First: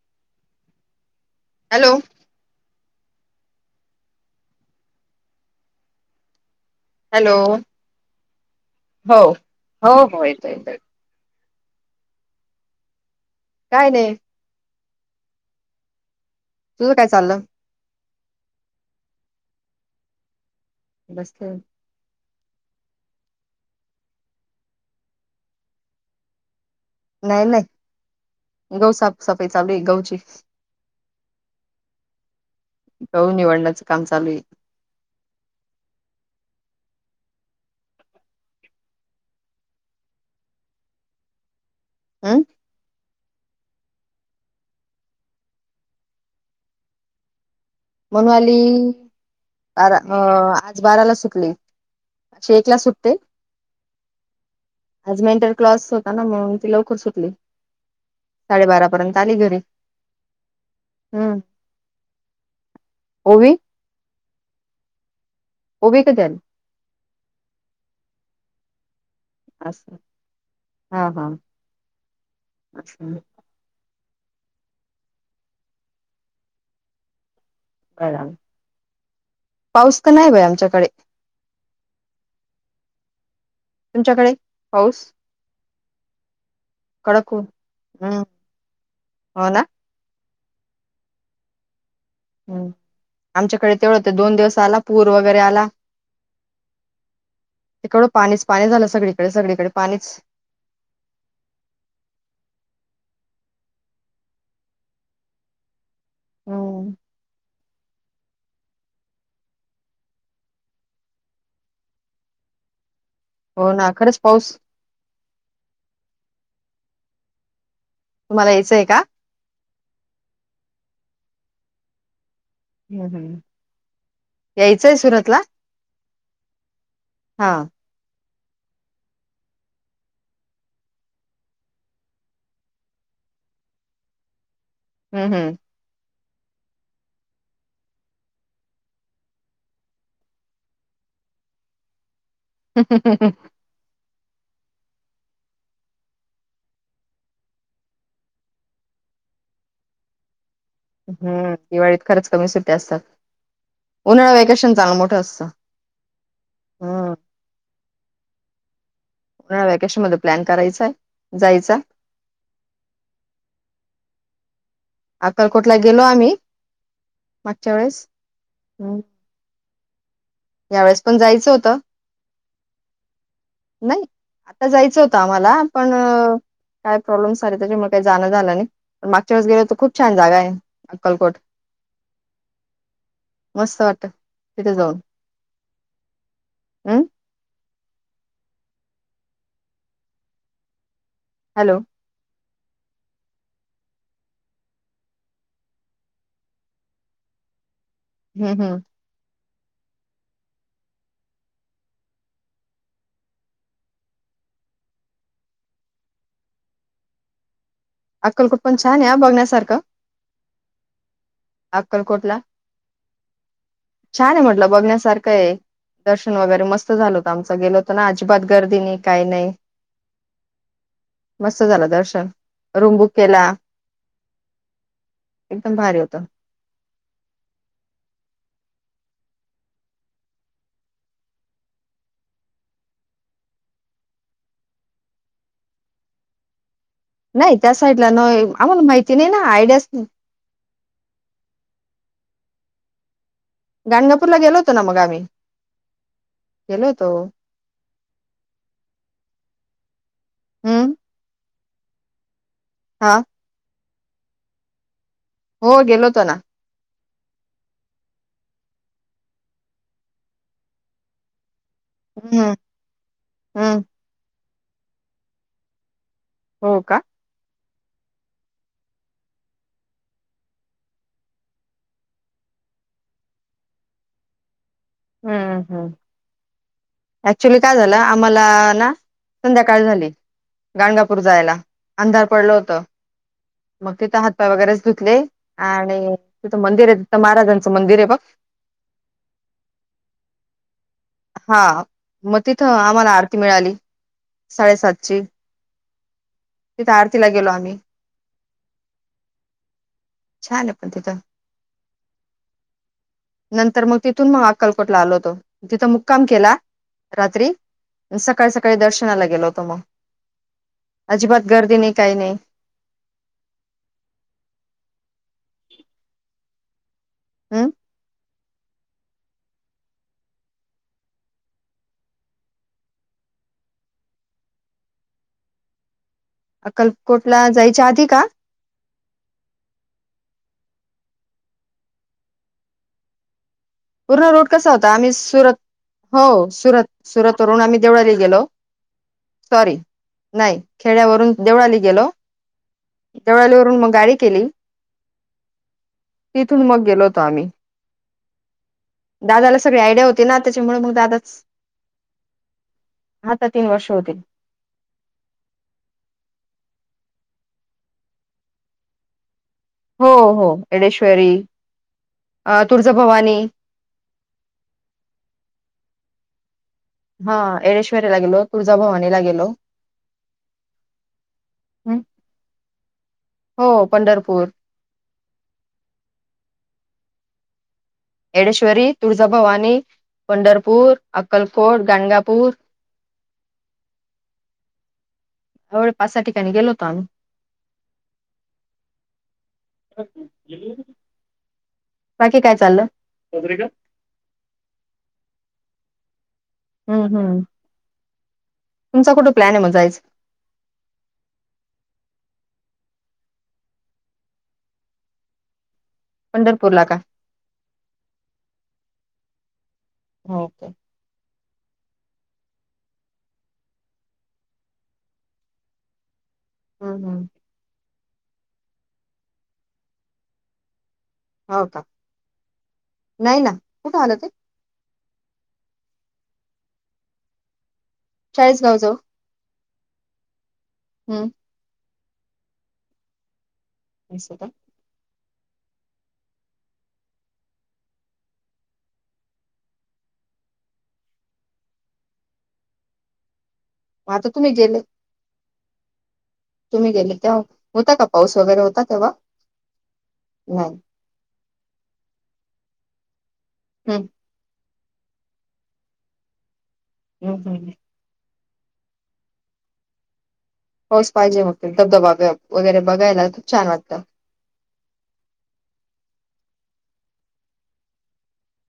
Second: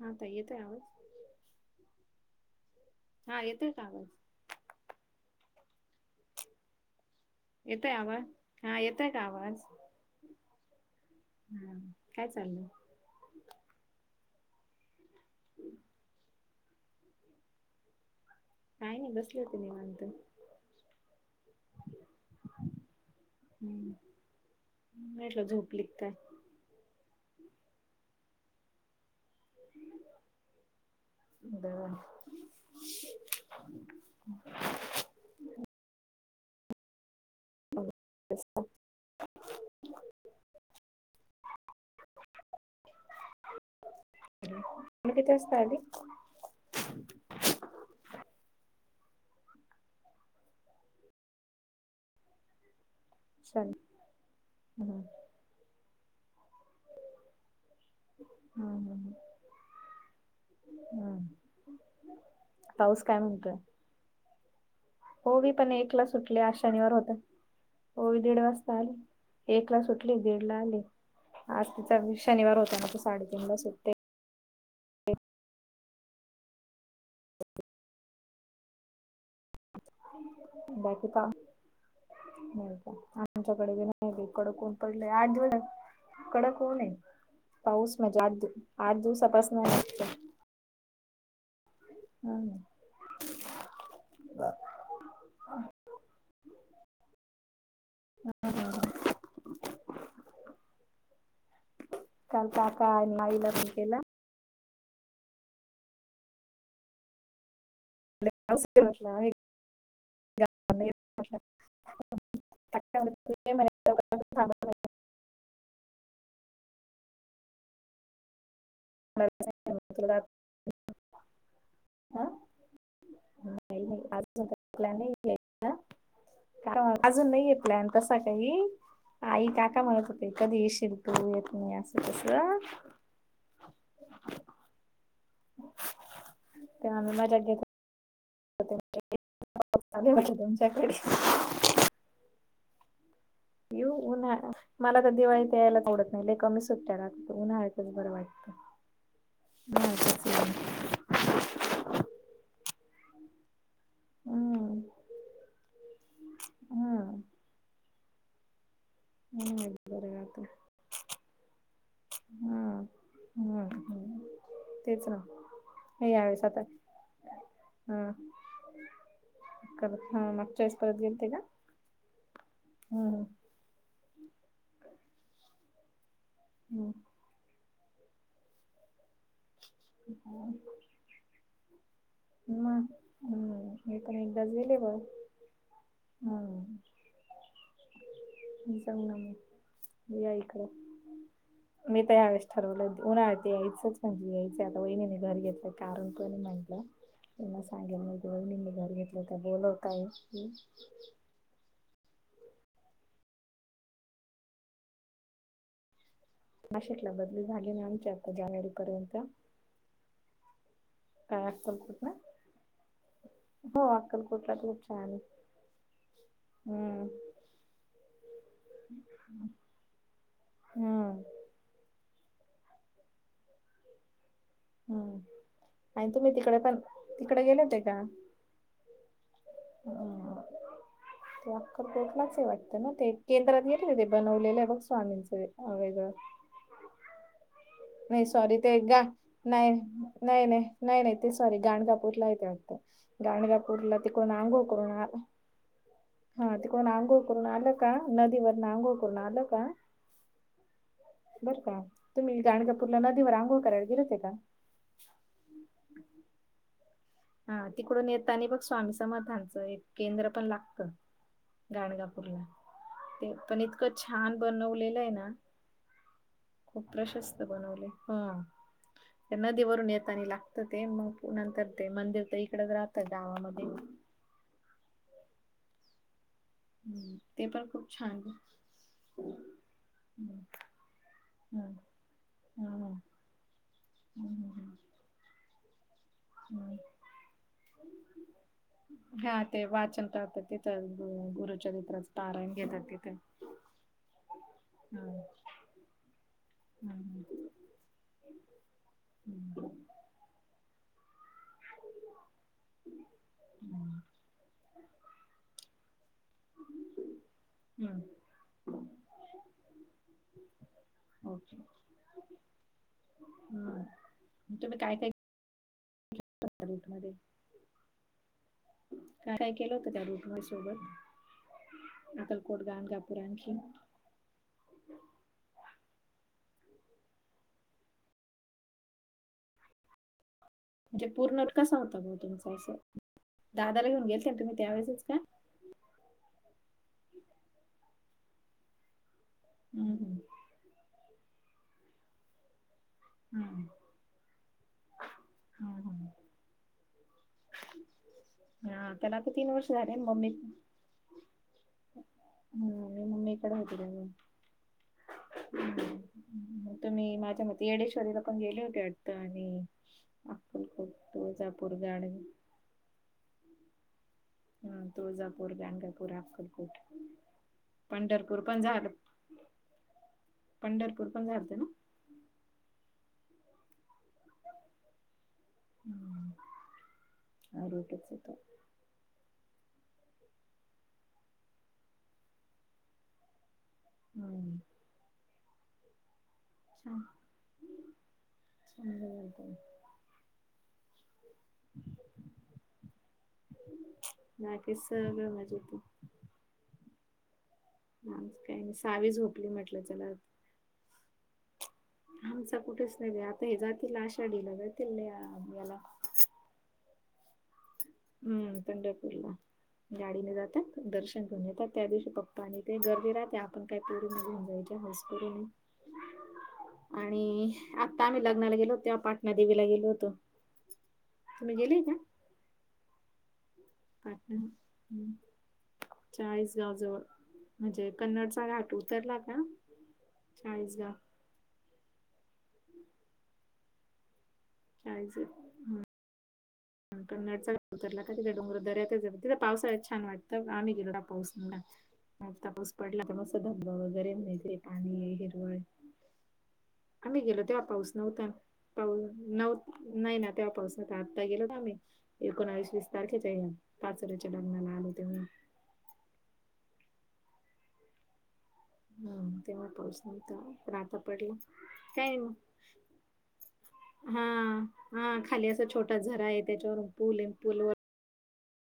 हां ताई येतोय आवाज. हॅलो. हां. येतोय आवाज. हॅलो येतो आवाज, हा येतोय हो का आवाज. हो हो येतो येतो हा, काय चाललंय? काय नाही. तुझं काय चाललं. काय नाही, बसले होते निवांत. [unintelligible] हम्म, मी म्हटलं झोपली का काय? नाही नाही, गहू साफ सफाई चालू ये गहूची. हं. गहू निवडण्याचे काम चालू ये. [inaudible] [inaudible] हं. तुम्ही किती वाजता आले. मनू वाली आज बाराला सुटली. चे एकला सुटते. सन हम्म आजमेंटर क्लॉस होता ना, म्हणून ती लवकर सुटली. हम्म साडेबारा हम्म पर्यंत आले घरी, हम्म. पाऊस काय ओवी म्हणतोय. ओवीपण ओवी एकला कधी आली सुटली आज शनिवार होता, ओवी दीड वाजता आली. एकला असं सुटली दीडला आले, हा हा आज तिचा शनिवार होता ना नाहीतर असं साडेतीन ला सुट्टते. पाऊस तर नाही बाय आमच्याकडे. [unintelligible] कडक तुमच्याकडे पाऊस ऊन ये, कडक ऊन पाऊस हम्म म्हणजे आठ आठ हो दिवसापासन. ना हम्. आमच्याकडे तेवढं, दोन दिवस आला पूर वगैरे आला. तिकडं पाणीच पाणी झालं सगळीकडे सगळीकडे पाणीच काल काका आणि आईला फोन केला. हम्म. [unintelligible] हो ना खरंच पाऊस [unintelligible] तुम्हाला यायचंय का? [unintelligible] का हम्म नाही नाही आज [unintelligible] यायचंय प्लॅन नाहीये. सुरतला आं का अजून नाही हा आहे पलॅन कसा काही आई काका म्हणत होते कधी येशील तू येत नाही असं तसं. हम्म हम्म. चांगला [unintelligible] [unintelligible] [unintelligible] येऊ उन्हाळा मला तर दिवाळी त्या यायला आवडत नाही लय कमी सुट्टया राहतं उन्हाळचंच बरं वाटतं. [unintelligible] हम्म दिवाळीत खरंच कमी सुट्टी असतात उन्हाळा वेकेशन हम्म चांगल मोठं असतं. हां. हम्म या नाही वॅकेशन बरं मध्ये प्लॅन करायचाय जायचा. हा बर हम्म. तेच ना अक्कलकोटला गेलो हे आम्ही यावेळेस आता मागच्या हा. वेळेस हम्म. करत हा ना. यावेेळेस पण जायचं होतं हम्म हम्म. नाही आता जायचं होतं आम्हाला पण हम्म काय प्रॉब्लेम्स सारे त्याच्या म काही जाणं झालं नाही मागच्या वळेस गेलो तर खूप छान जागा आहे हम्म. अक्कलकोट. म हम्म मस्त मी वाटतं पण एकदाच तिथे गेले जाऊन बाय. हम्म. जाऊना मग या इकडं हॅलो. मी तर ह्या वेळेस ठरवलं ते उन्हाळ्यात यायचच म्हणजे याय से आता वहिणीने घर घेतलं कारण कोणी म्हटलं म सांगेल हम्म वहिनी हम्म घरी घेत [unintelligible] हं. नाशिकला बदली झाली ना आमची आता जानेवारीपर्यंत. यासारखं काय असताल कुठनं अक्कलकोटला छान आहे म्हटलं आहे बघण्यासारखंये. दर्शन वगैरे मस्त हम्म झालं होतं आमचं गेलोत ना अजिबात गर्दी नाही काही नाही. हम्म. मस्त झाला दर्शन रूम बुक केला एकदम भारी हम्म आणि होतं तुम्ही तिकडे पण तिकडे गेले होते का? हां ते अक्कलकोट लाच हे वाटतं ना ते केंद्रात येत होते बनवलेलं आहे बघ स्वामींचं वे आ वेगळं. नाही त्या साइडला नाही सॉरी ते गा नाही नाही नाही नाही नाही ते सॉरी गाणगापूरला येते वाटतं, गाणगा कुठला तिकडून गाणगापूरला गेलो अंगोळ होतो ना करून मग आले आम्ही हा गेलो तिकडून होतो आंघोड करून आलो. का नदीवर आंघोळ करून आलं का हम्म बर का तुम्ही गाणगापूरला हा नदीवर अंघोळ करायला गेले होते का? हो गेलो होतो ना. हा तिकडून येताना बघ स्वामी समर्थांचा एक केंद्र पण लागतंय. गाणगापूरला हम्म ते पण हम्म इतकं छान बनवलेलं आहे ना हो खूप का? प्रशस्त बनवले. हम्म. नदीवरून येतानी लागत ते, मग नंतर ते मंदिर तर इकडेच राहतं गावामध्ये. हम्म हम्म. हम्म, ते ऍक्च्युली पण काय खूप झालं, छान आहे. आम्हाला ना संध्याकाळ झाली. हम्म, गाणगापूर जायला हम्म, अंधार पडलं होतं. हम्म, मग तिथे हातपाय हम्म, हम्म. वगैरे धुतले आणि तिथे हम्म. मंदिरे तिथे महाराजांचं मंदिर बघ. हा ते वाचन करतात तिथं गुरुचरित्राच पाराण घेतात तिथे. ती मिळाली साडेसातची, तिथे हम्म, आरतीला गेलो आम्ही. हम्म, छान आहे पण तिथं. नंतर मग हम्म, तिथून मग अक्कलकोटला आलो होतो, तिथं मुक्काम केला. रात्री हम्म. सकाळी सकाळी दर्शनाला गेलो होतो मग. अजिबात ओके गर्दी नाही, काही नाही. हम्म. तुम्ही काय काय त्या रुटमध्ये. अं? काय काय केलं होत त्या [unintelligible] सोबत अक्कलकोट, गाणगापूर आणखीन अक्कलकोटला जायच्या आधी का? म्हणजे पूर्ण रूट कसा होता बाबा तुमचा असं, दादाला घेऊन पूर्ण गेलते ना रूट तुम्ही कसा होता त्यावेळसच आम्ही का? सुरत हो सुरत सुरत वरून आम्ही देवळाही गेलो सॉरी नाही. खेड्यावरून देवळाली गेलो. देवळालीवरून मग गाडी केली, तिथून मग गेलोतो आम्ही. हा त्याला आता तीन वर्ष झाले मम्मी. म्हणून मग दादाच मी आता मम्मीकडे तीन होते वर्ष त्यावेळेस. होतील हम्म हम्म. तुम्ही माझ्या मते येडेश्वरीला पण गेले होते वाटतं आणि हो हो अक्कलकोट, एडेश्वरी तुळजापूर, गाणगा अ तुळजाभवानी हम्म तुळजापूर, गाणगापूर, अक्कलकोट. हा येडेश्वरला पंढरपूर गेलो, पण झालं तुळजाभवानीला गेलो. पंढरपूर पण झालतं ना? हम्म हो पंढरपूर. [inaudible] येडेश्वरी, तुळजाभवानी, पंढरपूर, अक्कलकोट, गाणगापूर हम्म. होय पाच सहा ठिकाणी गेलो होतो छान आम्ही. बाकी काय चाललं? बाकी सगळं मजेत आहे. हम्म हम्म. आज काय मग सावी झोपली आहे मग म्हटलं जायचं? चला आमचा कुठेच नाही बाई आता हे जातील आषाढीला. जातील या याला पंढरपूर ला का? हम्म पंढरपूरला गाडीने हो का? जातात दर्श [unintelligible] पप्पा आणि ते गर्दी राहते आपणं काही काय पोरं घेऊन जायचे हौस करू नये. [unintelligible] हं, हं. आणि आता आम्ही लग्नाला गेलो होतो तेव्हा पाटणादेवीला गेलो होतो. तुम्ही गेलेय का? नाही ना. कुठं [unintelligible] आलं ते? हम्म चाळीस गावजवळ. म्हणजे कन्नडचा घाट चाळीसगावजवळ. उतरला का चाळीस गा. हम्म. [unintelligible] असं का? कायज. पण [unintelligible] उतरला का तिथे डोंगर दऱ्यात आहे. तिथे पावसाळ्यात छान वाटतं. आम्ही गेलो ना पाऊस [unintelligible] नसता पाऊस पडला, तर मग असं धबधबा वगैरे मग आता आणि तुम्ही ते गेले पाणी हिरवळ तुम्ही गेले आम्ही गेलो तेव्हा पाऊस होता का नव्हता. वगैरे होता पाऊ तेव्हा? नव्ह नाही ना तेव्हा नाही. पाऊसात. आत्ता गेलो ना आम्ही एकोणाईस वीस तारखेच्या हं, पाचोर्‍याच्या लग्नाला आलो तेव्हा. हम्म हम्म. हम्म तेव्हा पोचलवतो. पण आता पाऊस पडला. पाहिजे मग ते धबधबा काय ओ? ग वगैरे बघायला खूप छान वाटतं. हा. हा खाली असा छोटा झरा आहे, त्याच्यावरुन पूल आहे आणि पूलवर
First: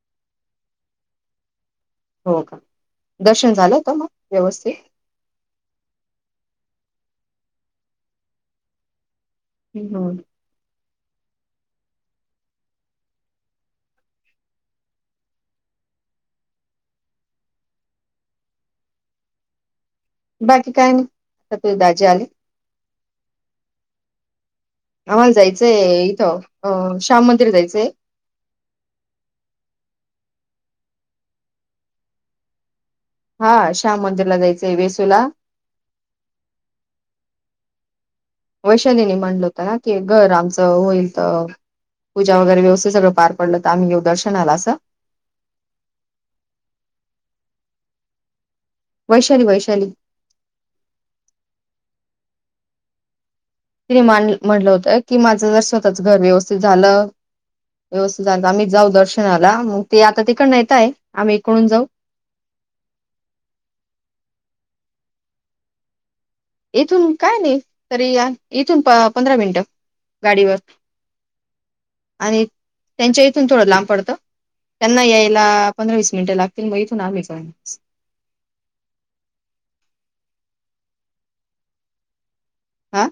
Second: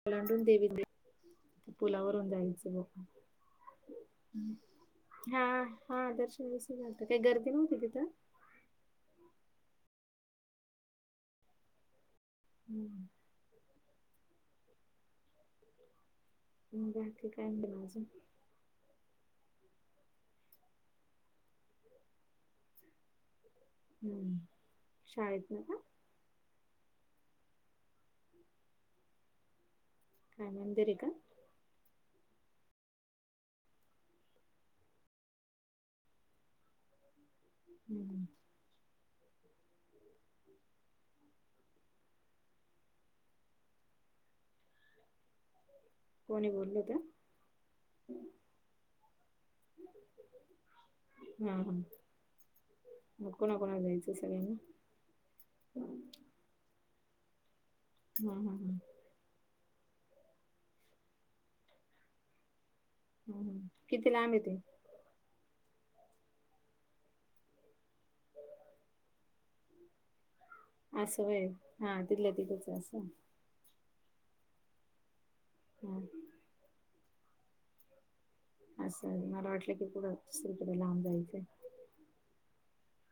[unintelligible] देविंद्र पुलावरून हो का? जायचं बघा. दर्शन झालं होतं मग हम्म. व्यवस्थित? हा हा दर्शन विसरून आलतं, काही गर्दी नव्हती तिथं. विनोद. हम्म. बाकी काय मग अजून? बाकी काय नाही, तुझे दाजी आले. हम्म. होय शाळेत ना का जायचंय इथं, अ श्याम मंदिर जायचंय. खान्यांदरी का? हा श्याम मंदिरला जायचंय वेसूला. हम्म हम्म. वैशालीने म्हणलं होत ना की घर, आमचं होईल तवं. पूजा वगैरे व्यवस्थीत सगळं पार पडलं, तर आम्हीे येऊ दर्शनाला असं. कोणी बोललं होतं? वैशाली वैशाली. हा हा मग कोणा कोणाला जायचं सगळ्यांनी? कि माझं जर स्वतःचं घर व्यवस्थित झालं, व्यवस्थित हा झालं हा आम्ही जाऊ हा दर्शन झालं मग ते आता तिकडन येत आहे, आम्ही इकडून जाऊ. हम्म हम्म. किती लांब आहे ते? इथून काय नाही, तरी या इथून पंधरा मिनिटं गाडीवर. असं होय हा, तिथल्या तिथंच आहे असं. तुमच्याकडून लांब पडत. त्यांना यायला पंधरा हा वीस मिनिटं लागतील, मग इथून आम्ही जाणार असं. असं. मला वाटलं की कुठं दुसरीकडे लांब जायचं आहे. आ?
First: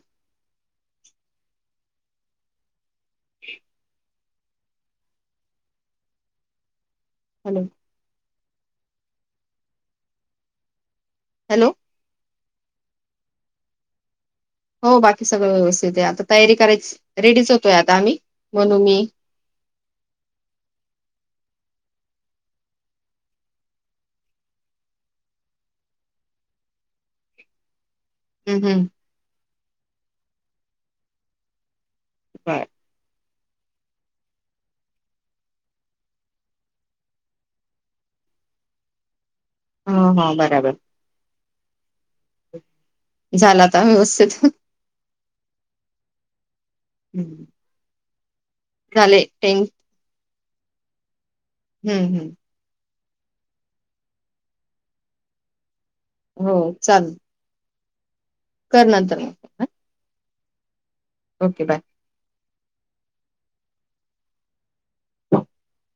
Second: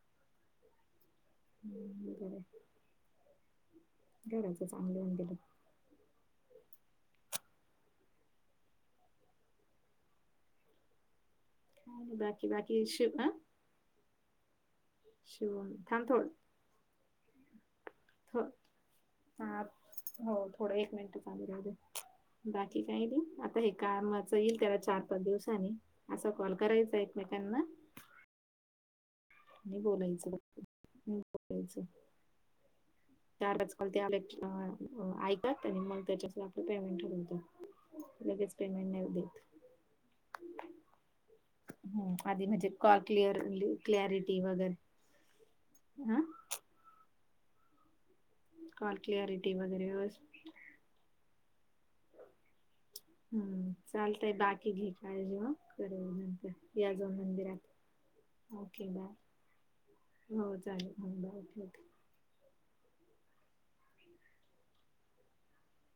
हम्म बर आहे. घराच चांगलं होऊन गेलं. हॅलो. हॅलो. काय नाही बाकी बाकी [unintelligible] आ? हो बाकी सगळं शिवम व्यवस्थित आहे. थांब आता थोड तयारी करायची रेडीच होतोय आता आम्ही. हो. म्हणून मी हा हो थोडं एक मिनट चालू राहू दे. बाकी काय नाही आता हे कामचं येईल त्याला चार पाच दिवसांनी असा कॉल करायचा एकमेकांना. हम् हम्. आणि बोलायचं बोलायचं. [unintelligible] चार पाच काॅल ते आले की ऐकतात. आणि मग त्याच्यास आपलं पेमेंट ठरवतात. लगेच पेमेंट नाही होवू देत. हा हा बराबर. हं.. आधी म्हणजे, कॉल क्लिअर झाला आता क्लरिटी व्यवस्थित? वगैरे अ.. हं. कॉल झाले क्लअरिटी वगैरे वेवस्थि हम्म हम्. हम्म चालतंय बाकी घे, काळजी मग. हो, [unintelligible] चालेल. मंदिरात कर ओके बाय. नंतर मग. हो चालेल हं, बाय ओके, ठेवते. बाय. [inaudible]